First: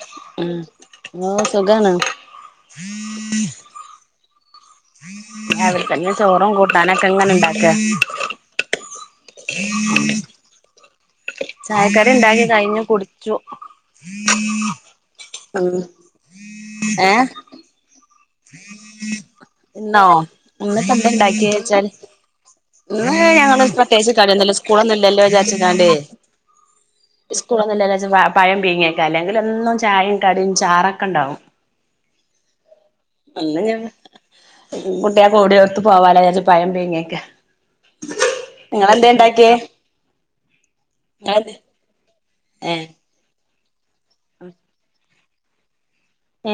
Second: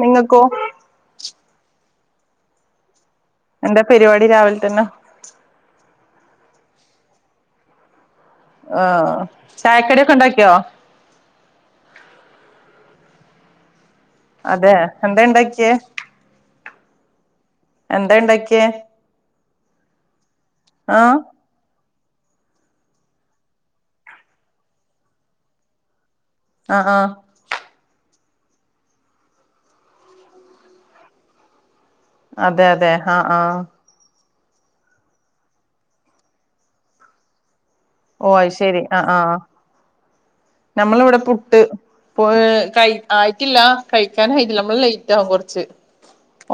നിങ്ങൾക്കോ ഉം ഓഹ് സുഖാണോ എന്താ പരിപാടി രാവിലെ തന്നെ രാവിലെ തന്നെ ചോറും കൂട്ടാനൊക്കെ ഇങ്ങനെ ഇണ്ടാക്ക ആഹ് ചായക്കടി ഒക്കെ ഉണ്ടാക്കിയോ ചായക്കടി ഉണ്ടാക്കി കഴിഞ്ഞു കുടിച്ചു അതെ എന്താ ഉണ്ടാക്കിയേ ഉം ഏഹ് എന്തേണ്ടാക്കിയേ ഇന്നോ ഇന്ന്പ്പം ആഹ് എന്തേണ്ടാക്കിയച്ചാല് ഇന്ന് ഞങ്ങള് പ്രത്യേകിച്ച് കടിന്നുല്ല സ്കൂളൊന്നും ഇല്ലല്ലോ വിചാരിച്ചിക്കാണ്ട് ആഹ് ആഹ് സ്കൂളൊന്നുല്ലചാര്ച്ച് പഴം പിഴ്ങ്ങിയേക്കെ അല്ലെങ്കിലെന്നും ചായയും കടിയും ചാറൊക്കെ ഉണ്ടാവും അതെ അതെ ആഹ് ഇന്ന് ആഹ് ഞാൻ കുട്ടിയൾക്ക് ഓടി ഓർത്ത് പോവാലോ വച്ച് പഴം പീങ്ങിക്ക ഓ അത് ശരി ആഹ് ആഹ് ഇങ്ങളെന്തേണ്ടാക്കിയെ നമ്മളിവിടെ പുട്ട് ഏ കയ് ആയിട്ടില്ല കഴിക്കാൻ ആയിട്ടില്ല നമ്മള് ലേ റ്റാവും കൊർച്ച്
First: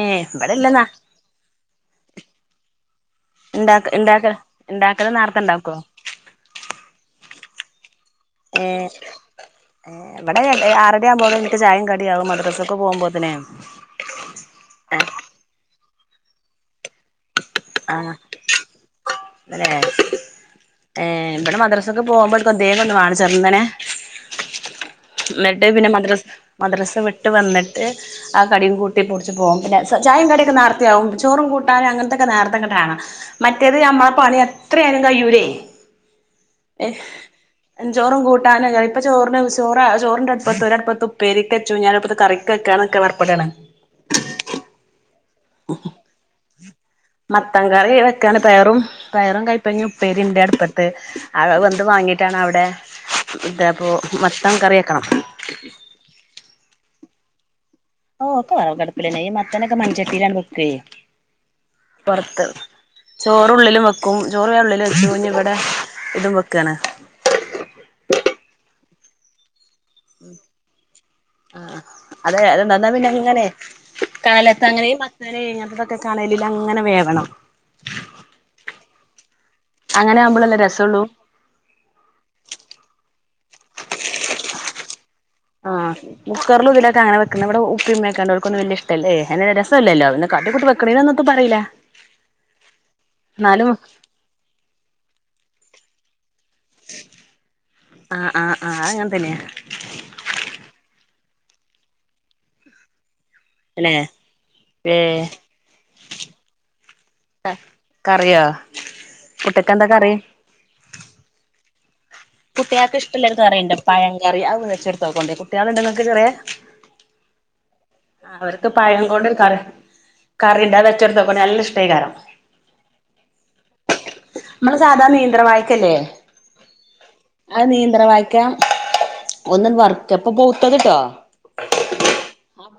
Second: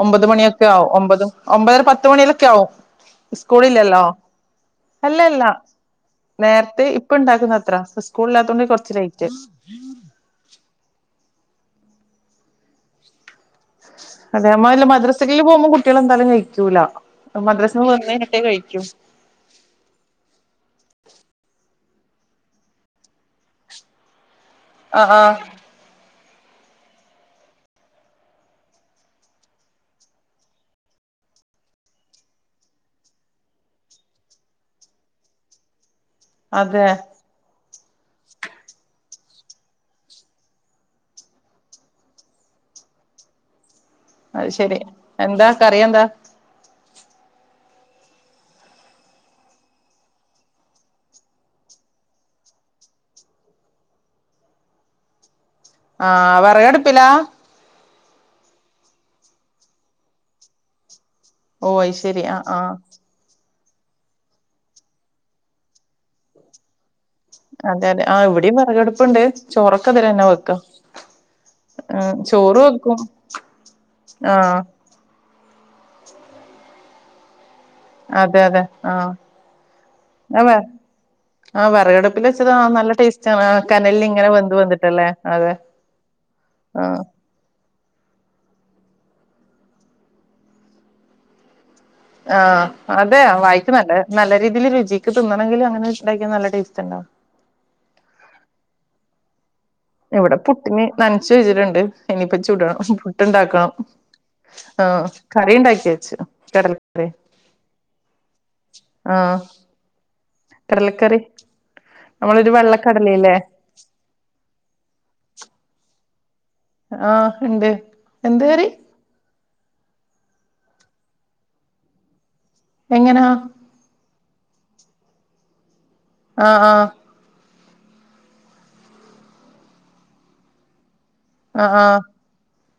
ഏ ഒമ്പത് ഇവിടെല്ല മണിയൊക്കെആവും ഒമ്പത് ഒമ്പതര പത്തുമണിയിലൊക്കെ ആവും ഇണ്ടാക്ക സ്കൂളില്ലല്ലോ ഇണ്ടാക്ക ഇണ്ടാക്കല് നേർത്തെ അല്ലല്ല ഇണ്ടാക്കോ നേര്ത്തെ ഇപ്പ ഇണ്ടാക്കുന്ന അത്ര സ്കൂളല്ലാത്തോണ്ട് കൊറച്ച് ലേറ്റ് ഏഹ് ഇവടെ ആറര ആവുമ്പോക് എനിക്ക് ചായയും കടിയാവും മദ്രസക്ക് പോകുമ്പോത്തനെ അതെ അമ്മ ഇല്ല മദ്രസൽ പോവുമ്പോ കുട്ടികള് എന്തായാലും കഴിക്കൂല മദ്രസ് വന്ന്ഴിഞ്ഞട്ടെ കഴിക്കു തന്നെ ഏ ഇബടെ മദ്രാസക്കെപോകുമ്പട്ക് എന്തേങ്ങൊന്ന് വാണം ചെറ്ന്നനെ ആഹ് ആഹ് ഇന്നട്ട് പിന്നെ മദ്രസ മദ്രസ വിട്ട് വന്നിട്ട് ആ കടിയും കൂട്ടി പൊടിച്ചു പോകും പിന്നെ ചായയും കടിയൊക്കെ നേർത്തെയാവും ചോറും കൂട്ടാനും അങ്ങനത്തൊക്കെ നേർത്തെങ്ങട്ടാണ് മറ്റേത് നമ്മളെ പണി എത്രയായ്ലും കയ്യൂലെ എ അതെ ചോറും കൂട്ടാനും ഇപ്പ ചോറിന് ചോറ് ചോറിന്റെട്പ്പത്ത് ഒരട്പ്പത്ത് ഉപ്പേരിക്കെച്ചു ഞാനട്പത്ത് കറിക്കക്കെനിക്ക പർപ്പെടാണ് അത് ശെരി മത്തൻ കറി വെക്കാണ് പയറും പയറും കയ്പങ്ങ ഉപ്പേരിണ്ട് അട്പ്പത്ത് അഹ് വെന്ത് വാങ്ങിട്ടാണ് അവിടെ ഇതാപ്പൊ മത്തൻ കറിയക്കണം ആഹ് വെറകടുപ്പിലാ ഓ ഒക്കെ വെറക്അട്പ്പിലന്നെ ഈ മത്തനൊക്കെ മൺച്ചട്ടിയിലാണ് വെക്കെ ഓ അത് ശരി ആഹ് പുറത്ത് ആഹ് ചോറ്ള്ളിലും വെക്കും ചോറ് ഞാ ഉള്ളിലുവെച്ചു ഇനി ഇവിടെ ഇതും വെക്കാണ് അതെ അതെ ആ ഇവിടെയും വിറകടുപ്പുണ്ട് ചോറക്കെ അതില്ന്നെ വെക്ക ആഹ് അതെ അത്ണ്ടാന്നാ പിന്നെ ഇങ്ങനെ ആഹ് കാലത്ത അങ്ങനെയും മ ത്തനെ അങ്ങൻത്തതൊക്കെ കണലിലങ്ങനെ വേവണം അതെ അതെ അങ്ങനെ ആ വേ ആവുമ്പളല്ലേ രസൊള്ളൂ ആ വിറകടുപ്പിൽ വെച്ചതാ നല്ല ടേസ്റ്റ് ആണ് കനലിൽ ഇങ്ങനെ വെന്ത് വന്നിട്ടുള്ളെ ആഹ് കുക്കർലും ഇതിലൊക്കെ അങ്ങനെ വെ ക്ക്‌ണ ഇവടെ ഉപ്പയും ഉമ്മയൊക്കെ ഉണ്ട് ഓൽകൊന്നും വല്യഇഷ്ടല്ല അത് രസുല്ലല്ലോ പിന്നെ കാട്ടി കൂട്ടി വെക്കണെനൊന്നത്തും പറീല ആഹ് അതെ വായിക്ക് നല്ല നല്ല രീതിയിൽ രുചിക്ക് തിന്നണങ്കില് അങ്ങനെണ്ടാക്കിയ നല്ല ടേസ്റ്റ്ണ്ടാവും ആഹ് ആഹ് ആഹ് അഹ് അങ്ങൻതന്നെയാ ഇവിടെ പുട്ടിനെ നനച്ചു വച്ചിട്ടുണ്ട് ഇനിപ്പ ചുടണം പുട്ട്ണ്ടാക്കണം അല്ലെ ആഹ് ഏഹ് കറിഴിണ്ടാക്കിവെച്ച് കടൽക്കറി കറിയോ ആഹ് പുട്ട്ക്കെന്താ കറി കടലക്കറി നമ്മളൊരു വെള്ളക്കടലല്ലേ പയങ്കറി അതൊന്ന് വെച്ച്ടുത്തോക്കണ്ടേ കുട്ട്യാള്ണ്ടോ ഇങ്ങക്ക് ചെറിയേ ആഹ് ഇണ്ട് അവർക്ക് പഴം കൊണ്ട് ഒരു കറി കറിണ്ടെ അഹ് വെച്ചൊടുത്തേക്കോണ്ടി നല്ല ഇഷ്ടയ്കാരം എങ്ങനാ മ്മള് സാധാ നീന്ത്രവായക്കല്ലേ ആഹ് ആഹ് ആ നീന്ത്രവായിക്കാ ഒന്നന് വർക്ക പ്പപൗത്തത്ട്ടോ ആഹ് ആഹ്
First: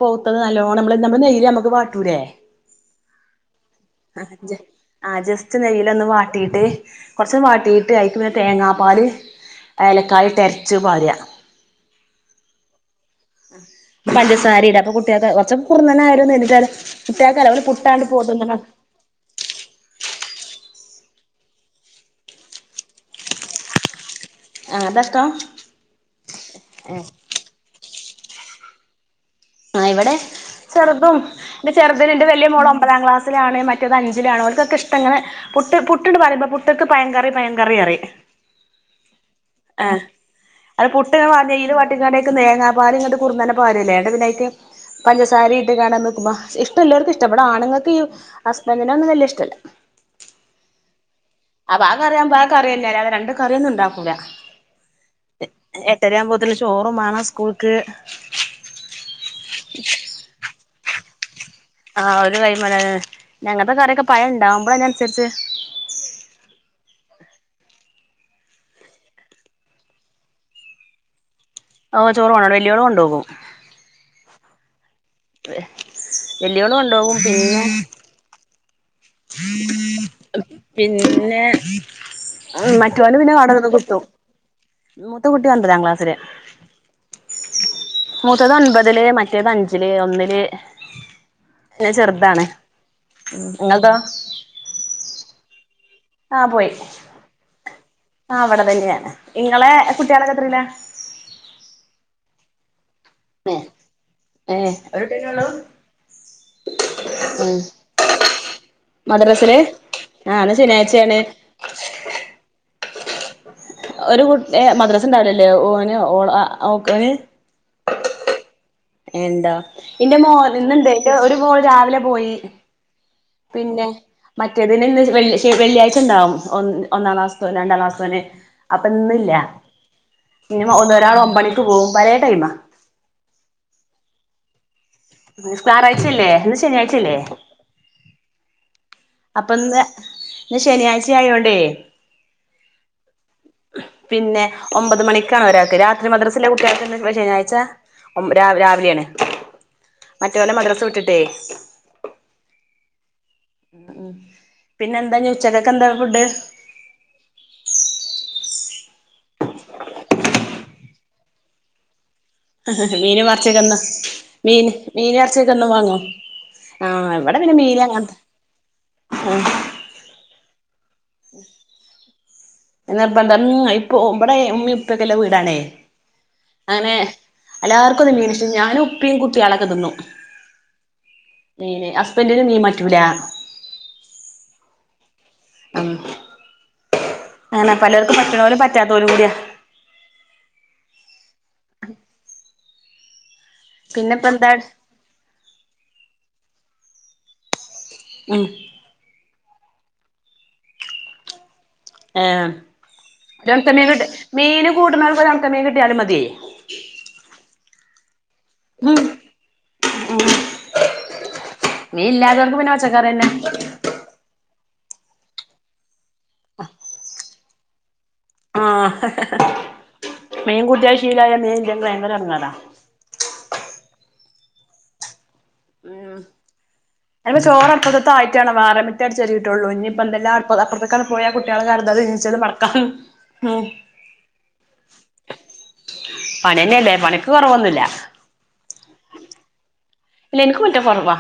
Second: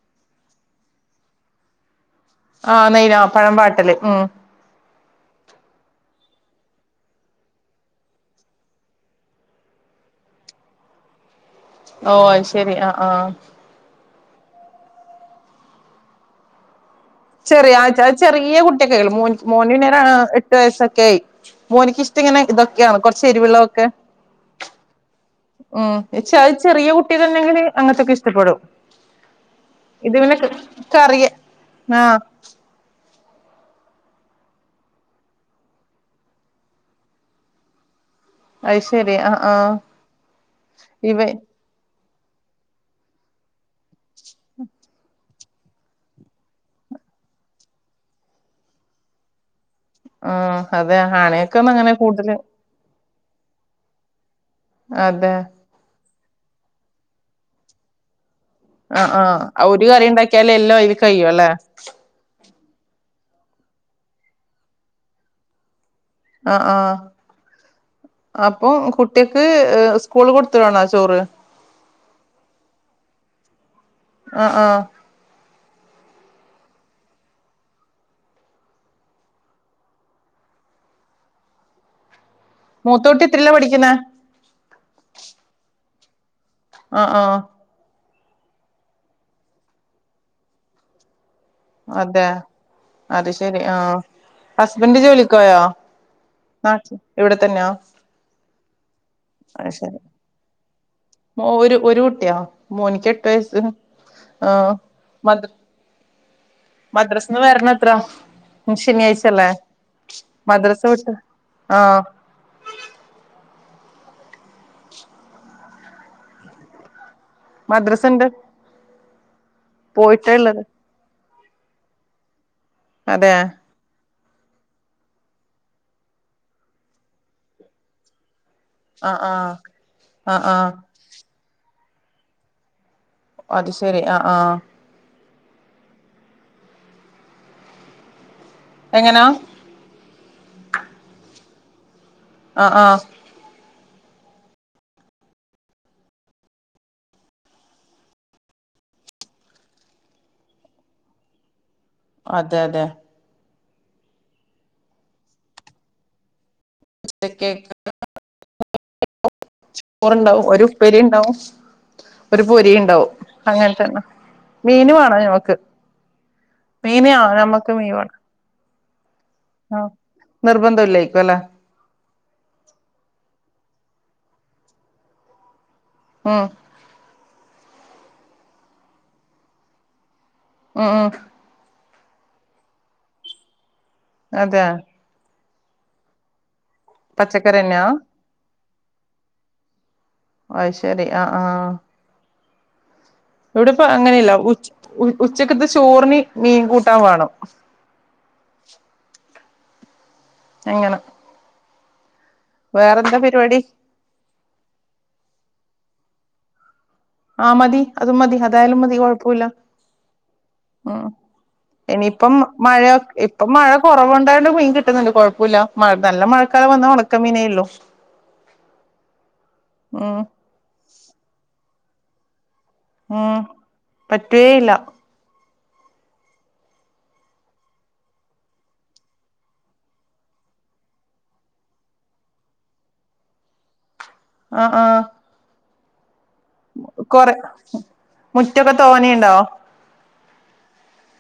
പൗത്തത് നല്ലോണമ്മള് നമ്മള് നെയ്യില് നമക്ക് വാട്ടൂലെ ആഹ് നെയ്യ്ല പഴംവാട്ടല് ഉം ആ ജസ്റ്റ് നെയ്യില് ഒന്ന് വാട്ടിട്ട് കൊറച്ച് വാട്ടിട്ട് അയിക്ക് പിന്നെ തേങ്ങാപ്പാല്. ഏലക്കായി ഇട്ട് അരിച്ച് പാര് ഓ അയ് ശരി ആഹ് ആഹ് പഞ്ചസാരയിട് അപ്പൊ കുട്ടികക്കെ കൊറച്ച കുറന്ന നെ ആയാലും നീണ്ട്ട്ട് ആയാലും. കുട്ടിയക്കല്ല ഓല് ചെറിയ പുട്ടാണ്ട് അത് ചെറിയ [unintelligible] മോന് എട്ടു വയസൊക്കെ ആയി മോനിക്കക്ക് ഇഷ്ടം ഇങ്ങെനെ ഇതൊക്കെയാണ് കൊറച്ച് എരിവ് ഉള്ള ഇതൊക്കെ. ആ അതാ ഇഷ്ടം മ് ഇച്ചഅയ് ചെറിയ കുട്ടി ങ്കിൽ അങ്ങത്തൊക്കെ ഇഷ്ടപ്പെടും ആ ഇവിടെ ഇത് പിന്നെ ചെറുതും കറിയ. എന്റെ ചെറ് ആഹ് തിന വലിയ മോള ഒമ്പതാം ക്ലസിലാണ് മറ്റത് അഞ്ചിലാണ് ഒൽക്കൊക്കെ ഇഷ്ടാ ഇങ്ങനെ. പുട്ട് പുട്ടിണ്ട് പറയുമമ്പോ പുട്ടക്ക് പയൻ കറി പയൻ കറി പറി അത് ശരി ആഹ് ആഹ് അ പുട്ട് ഇവ ഇങ്ങനെ നെയ്യില വാട്ടി തേങ്ങാ പാലങ്ങനെ കുറന്നനെ പാരെല്ലേ എന്നിട്ട് പിന്ന ഉം പഞ്ചസാരയിട്ട് കാണാൻ നിക്ക്പ ഇഷ്ടം എല്ലാവർക്ക ഇഷ്ടംവിട ആണുൾക്ക്ഈ അസ്ബൻഡനൊന്നും വല്യഇഷ്ടല്ല ആ അതെ ആണെ അപ്പൊ ആ കറിയാവുമ്പോ ആ കറിയന്നെ അല്ലാതെ രണ്ട് കറിയൊന്നും ഉണ്ടാക്കൂല. അതെ എട്ടര ആകു പോത്തിന് ചോറും മാണംസ്കൂൾക്ക് ആ ആഹ ഒരു കറി ഉണ്ടാക്കിയാല എല്ലാം അയ്ല് കഴിയും അല്ലെ? ആ ഒരുകറിമെലന്നെ അങ്ങനത്തെ കറിക്കെ പയം ഉണ്ടാവുമ്പോ അയ്നനുസരിച്ച്. ആ ആഹ്അപ്പം കുട്ട്യാക്ക് സ്കൂള് കൊടുത്തവിടണോ ചോറ്‌ ഓ ചോറ് വാണം വല്യഓള്‌ കൊണ്ടോകും. ആഹ് ആഹ് വല്യഓള് കൊണ്ടേകും പിന്നെ പിന്നെ മറ്റോന് മൂത്തോട്ടി പിന്നെ എത്രയിലാ അവടന്ന് പഠിക്കുന്നെ കിട്ടും മൂത്ത കുട്ടി ഒൻപതാം ക്ലാസില് ആഹ് ആഹ് മൂത്തത് ഒൻപതില് മറ്റേത് അഞ്ചില് ഒന്നില് പിന്നെ അതെ ചെറുതാണ് നിങ്ങളതോ? ഹസ്ബന്ഡ് ജോലിക്ക് പോയോ? ആഹ് പോയി ആ അവിടെ തന്നെ ആണ് ഇങ്ങളെ അത് ശരി കുട്ടികളക്കെ എത്രയിലാ ഒരു ഒരു കുട്ടിയാ മോനിക്ക് എട്ട് വയസ്സ് ആ ഏ ഒരു കുട്ടിയന്നെ മദ്റ ഉള്ളൂ മദ്രാസിന്ന് ഉം വരണത്ര ശനിയാഴ്ചല്ലേ മദ്രസില് ആ ഇന്ന് മദ്രാസ വിട്ട് ശനിയാഴ്ചയാണ് ആഹ് ഒരു കുട്ടി മദ്രസ ണ്ടാവില്ലല്ലേ ഓന് ഓളാ ഓന് മദ്രസണ്ട് ഏ ഇണ്ടേ ഇന്റെ പോയിട്ടേ മോ ഉള്ളത് ഇന്നുണ്ട് ഒരു മോൾ രാവിലെ പോയി അതെ പിന്നെ മറ്റേതിന് വെള്ളിയാഴ്ച ഉണ്ടാവും ഒ ഒന്നാം ക്ലാസത്തോ രണ്ടാം ക്ലാസത്തോന് അപ്പൊ ആഹ് ഇന്നല്ല ആഹ് ആഹ് ആഹ് ഇന്ന ഒരാൾ ഒബണിക്ക് പോകും പലേ ടൈം അത് ശരി ആ ആഹ് ഞയാറാഴ്ച്ചല്ലേ ഇന്ന് ശനിയാഴ്ചല്ലേ എങ്ങനാ അപ്പന്ന് ഇന്ന് ശനിയാഴ്ച ആയോണ്ടേ ആഹ് ആഹ് പിന്നെ ഒമ്പത് മണിക്കാണ് ഒരാൾക്ക് രാത്രി മദ്രസിലെ കുട്ടിയാൾക്ക് ശനിയാഴ്ച ഒം രാവിലെയ ആണ് മറ്റൊലെ മദ്രാസ് വിട്ടിട്ടേ അതെ, അതെ. ഉം പിന്നെ എന്താഞ് ഉച്ചക്കൊക്കെന്താ ഫുഡ്? ചോറുണ്ടാവും ഒരുപ്പെരിണ്ടാവും. മീന് മറച്ചൊക്കെ എന്നാ തന്നെ മീന്, മീന് വേണം എറച്ചൊക്കെ ഞമ്മക്ക് ഒന്നും വാങ്ങോ? മീന് ആഹ് ഇവ്ടെ പിന്നെ ഞമ്മക്ക് മീന് മീൻ അങ്ങനത്തെ വേണം ആ ആഹ് നിർബന്ധം ഇല്ലെയിക്കുവല്ലെ. നിർബന്ധം ഇപ്പൊ ഇവിടെ ഉമ്മേം ഇപ്പൊക്കെല്ല വീടാണേ. ഉം. അങ്ങനെ എല്ലാർക്കുന്നും മീനിഷ് [unintelligible] ഞാനും ഉപ്പിയും കുത്തിഅളൊക്കെ തിന്നു. ആഹ്, ആഹ് മീന് ഹസ്ബന്റിന് മീം മറ്റൂല. അതെ. ആഹ്. അങ്ങന പച്ചക്കറിന്നെയാ പലർക്കും പറ്റണോലും പറ്റാത്തോലും കൂടിയാ. ഒ അയ്‌ശേരി ആഹ്, ആഹ്. ഇവിടെപ്പ പിന്നെപ്പ അങ്ങനെയല്ല എന്താ ഉ, ഉ ഉച്ചക്കത്ത് ചോറിന് മീൻ കൂട്ടാൻ വേണം. ഉം. എങ്ങന. ഏ രം പരിപാടി തമീൻ കിട്ട മീന് കൂട്ടുന്നവർക്ക് ഓരൊണക്ക മീൻ കിട്ടിയാലും മതിയെ. ആഹ് മതി, അതും മതി, അതായാലും മതി, ഉം കൊഴപ്പോല്ല. ഉം. മീൻ ഇനീപ്പം ഇല്ലാതോർക്ക് പിന്നെ മഴയ പച്ചക്കറിന്നെ ഇപ്പം മഴ കൊറവൊണ്ടായൊണ്ട് മീൻ കിട്ടുന്നുണ്ട് കുഴപ്പോല്ല. മഴ നല്ല മഴക്കാലം വന്ന ഒണക്ക മീനേള്ളു. ആ മീൻകുട്ടിയായ ശീലായ മീൻല്ലെങ്കി ഭയങ്കര എടങ്ങേറ. ഉം. പറ്റുവേയില്ല. അ ചോറ് അപ്പുത്ത ആയിട്ടാണ് വേറെ മിറ്റടിച്ചൊരീട്ടുള്ളൂ ഇനി ഇപ്പോ എന്ധെല്ലാം അ അപ്പുറത്തക്കങ് പോയ കുട്ട്യാള് കെടന്നത് നീച്ചത് മട ക്കാം ഉം. ആ, ആഹ്. പണന്നെയല്ലേ പണിക്ക് കൊറെ കൊറവൊന്നുല്ല. മുറ്റൊക്കെ തോനെണ്ടോ? ഇല്ല എനക്ക് മുറ്റം കൊറവാ.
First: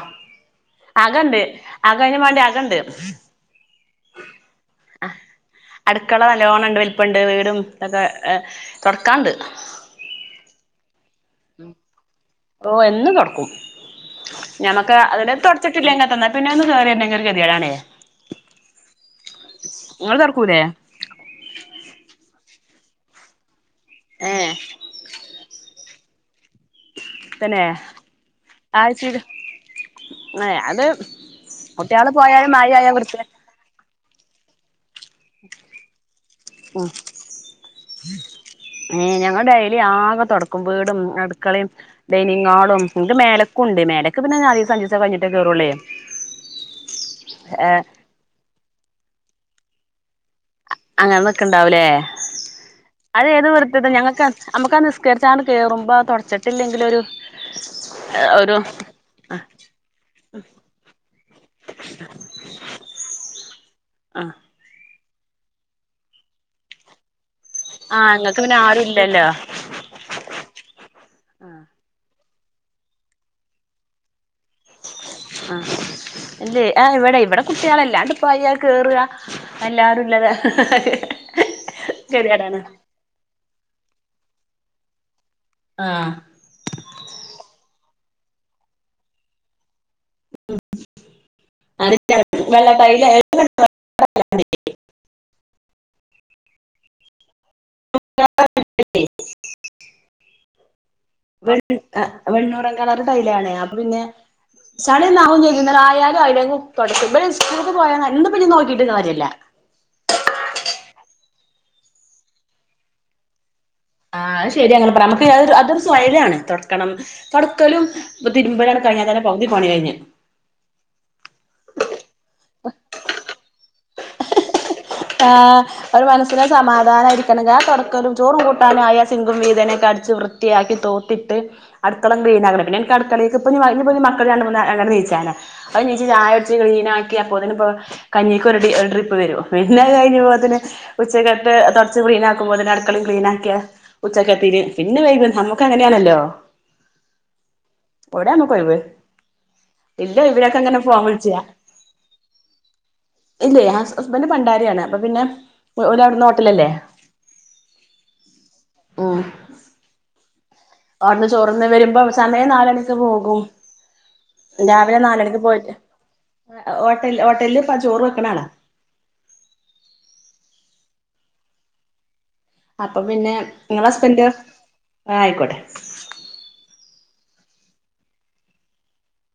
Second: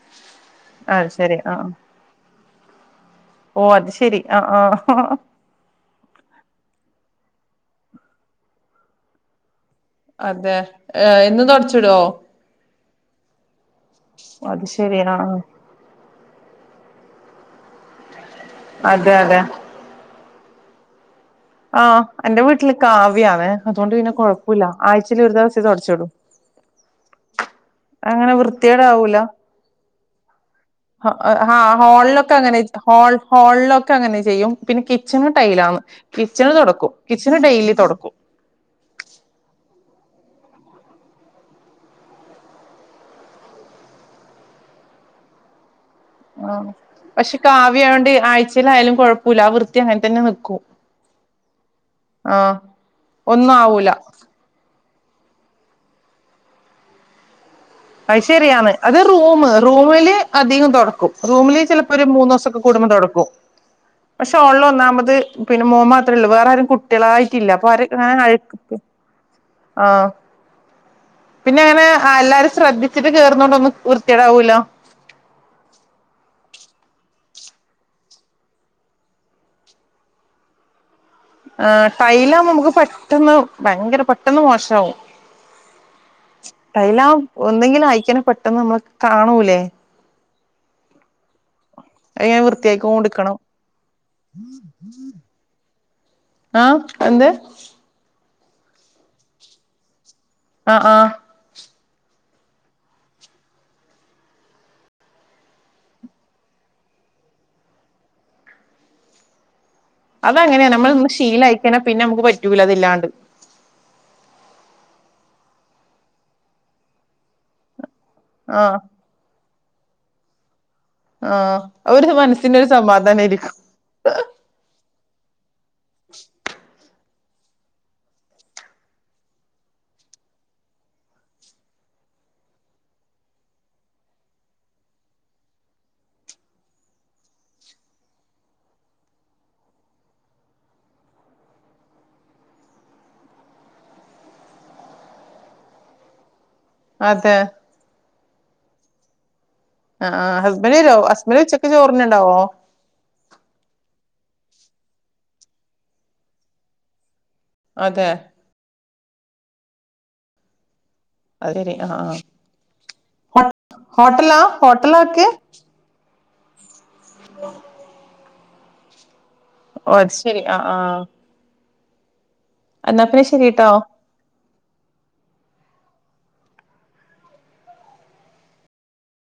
അത് ശരി അകണ്ട്. ആ അക അയിന് വേണ്ടി അകണ്ട്. ഓ അത് ശെരി. ആ, ആ. അടുക്കള നല്ലോണംണ്ട്. വലിപണ്ട്. വീടും ഇതൊക്കെ തൊടക്കാണ്ട്. അതെ. എന്നും തൊടച്ചിടൊ? ഓ എന്നും തൊടക്കും. അത് ഞമ്മക്ക് ശരി ആ അതില തൊ ടച്ചിട്ടില്ലെങ്കി എതന്നാ പിന്നെ ഒന്ന് കേയറിണ്ടെങ്കി ഒരു ഗതിയാടാണേ. അതെ, അതെ. ഇങ്ങള് തൊടക്കൂലേ? ആഹ് എന്റെ വീട്ടില് കാവിആണ്. അതോണ്ട് പിന്നെ ഏഹ് കൊഴപ്പുല്ല ആഴ്ചേൽ ഒരു ദെവസേ തൊടച്ചിടൂ. തന്നെ അങ്ങനെ വൃത്തികേട് ആവൂല. ങയ് അത് ഹൊ എ ആഹ് കുട്ട്യാള് ഹോളിലൊക്കെ പോയാലും അങ്ങനെ ചീയാ മഴയായ ഹോൾ. വൃത്തി ഹോളിലൊക്കെ അങ്ങനെ ചെയ്യും. പിന്നെ കിച്ചണ് ടൈലാന്ന്. കിച്ചണ് തൊടക്കും, കിച്ചണ് ഡെയ്ലി തൊടക്കും. ഏഹ് ഞങ്ങൾ ഡെയ്ലി ആകെ തൊടക്കും. വീടും അടുക്കളേം. ഡൈനിംങ്ങാളും ങ്ങക്ക് മേലക്കുണ്ടേ. മേലക്ക് പിന്നെ ഞാലുസേ, അഞ്ചുസ കഴിഞ്ഞിട്ടേ കേറൂളേ. ആഹ് പക്ഷെ കാവി ആയോണ്ട് ആഴ്‌ചേലായാലും കൊഴപ്പുല്ല. ആ വൃത്തി അങ്ങനെ തന്നെ നിക്കും. അങ്ങനെ നിക്കുണ്ടാവുലേ ആ അത് ഏത് ഒന്നും വൃത്തിത്ത ആവൂല ഞങ്ങക്ക് അ നമുക്ക് ആ നിസ്കരിച്ചാണ്ട് കേറുമ്പോ തൊടച്ചിട്ടില്ലെങ്കിലൊരു അയ് ഒരു ശരിയാന്ന്. അത് റൂമ് റൂമില് അധികും തൊടക്കും. റൂമില് ചിലപ്പോ ഒരു മൂന്നൂസക്കെ കൂടുമ്പോ തൊടക്കും. ആ പക്ഷെ ഹോളിള് ഒന്നാമത് പിന്നെ മോൻ മാത്രേ ഉള്ളൂ വേറെ ആരും കുട്ടിളായിട്ടില്ല പ്പാര് ആ ഇങ്ങനെ ഇങ്ങക്ക് അഴ്ക്ക് പിന്നെ പി ആരും ഇല്ലല്ലോ ആഹ് ആ പിന്നെ അങ്ങനെ അ എല്ലാരും ശ്രദ്ധിച്ചിട്ട് കേറുന്നോണ്ടൊന്നും വൃത്തി ഏടാവൂല്ല ആഹ് ഇല്ലേ ആഹ് ഇവടെ ഇവടെ കുട്ടികളെല്ലാണ്ട് പ്പോ ആരാ കേറ എല്ലാരുല്ലതേ ഏഹ് ടൈലാവുമ്പ നമുക്ക് പെട്ടെന്ന് ഭയങ്കര പെട്ടെന്ന് മോശാവും ആഹ് ച് ടൈലാം ഒന്നെങ്കിലും ആയിക്കനെ പെട്ടെന്ന് മ്മള് കാണൂലേ അതിങ്ങനെ [unintelligible] വെള്ള ടൈല വൃത്തിയായിക്കോണ്ട്ക്കണം [inaudible] ആഹ് എന്ത് [unintelligible] ആഹ് ആഹ് വെണ് എ് വെണ്ണുറം കളറ് ടൈലാണേ അപ്പൊ പിന്നെ ചളി ഒന്നും ആവുന്നില്ല ന്നാലും ആയാലും ആയില്ലേങ്കും തൊടക്കും ഇബര് സ്കൂളിക്ക് പോയ ന ഇന്ന് ഇനി നോക്കിട്ട് കാര്യല്ല അതങ്ങന നമ്മളൊന്ന് ശീലായി കഴിഞ്ഞ പിന്നെ നമുക്ക് പറ്റൂല അതില്ലാണ്ട് ആഹ് അത് ശരി ഇങ്ങള് പറ മ്മക്ക് അത് അതൊരു സ്വയ്ലി ആണ് തൊടക്കണം തൊടക്കലും പ്പ ആഹ് തിരുമ്പലങ്ങട് കഴിഞ്ഞാൽ തന്നെ പകുതി പണികഴിഞ്ഞു ആഹ് അവൊരു മനസ്സിനൊരു സമാധാനായിരിക്കും ആഹ് ഒരു മനസ്സിന് സമാധാനായിരിക്കണം ഞാൻ തൊടക്കലും ചോറും കൂട്ടാനും ആയ സിംഗും വീതനെക്കെ അടിച്ചു വൃ ത്ത്യാക്കി തൂത്തിട്ട് അടുക്കള ക്ലീനാക്കണം പിന്നെ എനിക്ക് അടുക്കളേക്ക് ഇപ്പ ഇഞ്ഞി വാ ഞാപ്പഞ്ഞി മക്കള് രണ്ടു മൂന്ന് ആ ഏതാണ്ട് നീച്ചേനെ അത് നീച്ച് ചായുടിച്ച് ക്ലീനാക്കി അപ്പോത്തിന് പ്പോ കഞ്ഞിക്കൊരു ണ്ടി ഒര് ട്രിപ്പ് വരും പിന്നെ അത് കഴിഞ്ഞ്മ്പോത്തിന് ഉച്ചക്കത്തെ തൊടച്ച് ക്ലീൻ ആക്കുമ്പോ തന്നെ അടുക്കളിം ക്ലീൻ ആക്ക്യാ ഉച്ചക്കത്തിന് പിന്നെ വൈകു നമുക്ക് അങ്ങനെ ആണല്ലോ അതെ എവടാമ്കൊഴിവ് ആഹ് ആഹ് ഹസ്ബൻ്റെരോ വിളിച്ചാ ഹസ്ബൻ്റ് ഉച്ചക്ക് ചോറിനുണ്ടാവോ ഇല്ലേ ഹസ് ഹസ്ബൻഡ് പണ്ടാരിയാണ് അപ്പൊ പിന്നെ ഓലവിടുന്ന് ഹോട്ടലല്ലേ അതെ ഉം അവിടുന്ന് അത് ചോറുന്ന് ശരി ആഹ് വരുമ്പോ ആഹ് സമയം നാലാണ് പോകും ഹോട്ടലാ രാവിലെ ഹോട്ടലാ ആക്കിയെ നാലരക്ക് പോയിട്ട് എ് എ് ഓട്ട ഓട്ടലില് ഇപ്പ ചോറ് വെക്കണാളാ ഓഹ് അത് ശരി ആഹ് ആഹ് അപ്പൊ എന്നാ പിന്നെ ശരിട്ടോ ങ്ങള ഹസ്ബൻ്റോ ആഹ് ആയിക്കോട്ടെ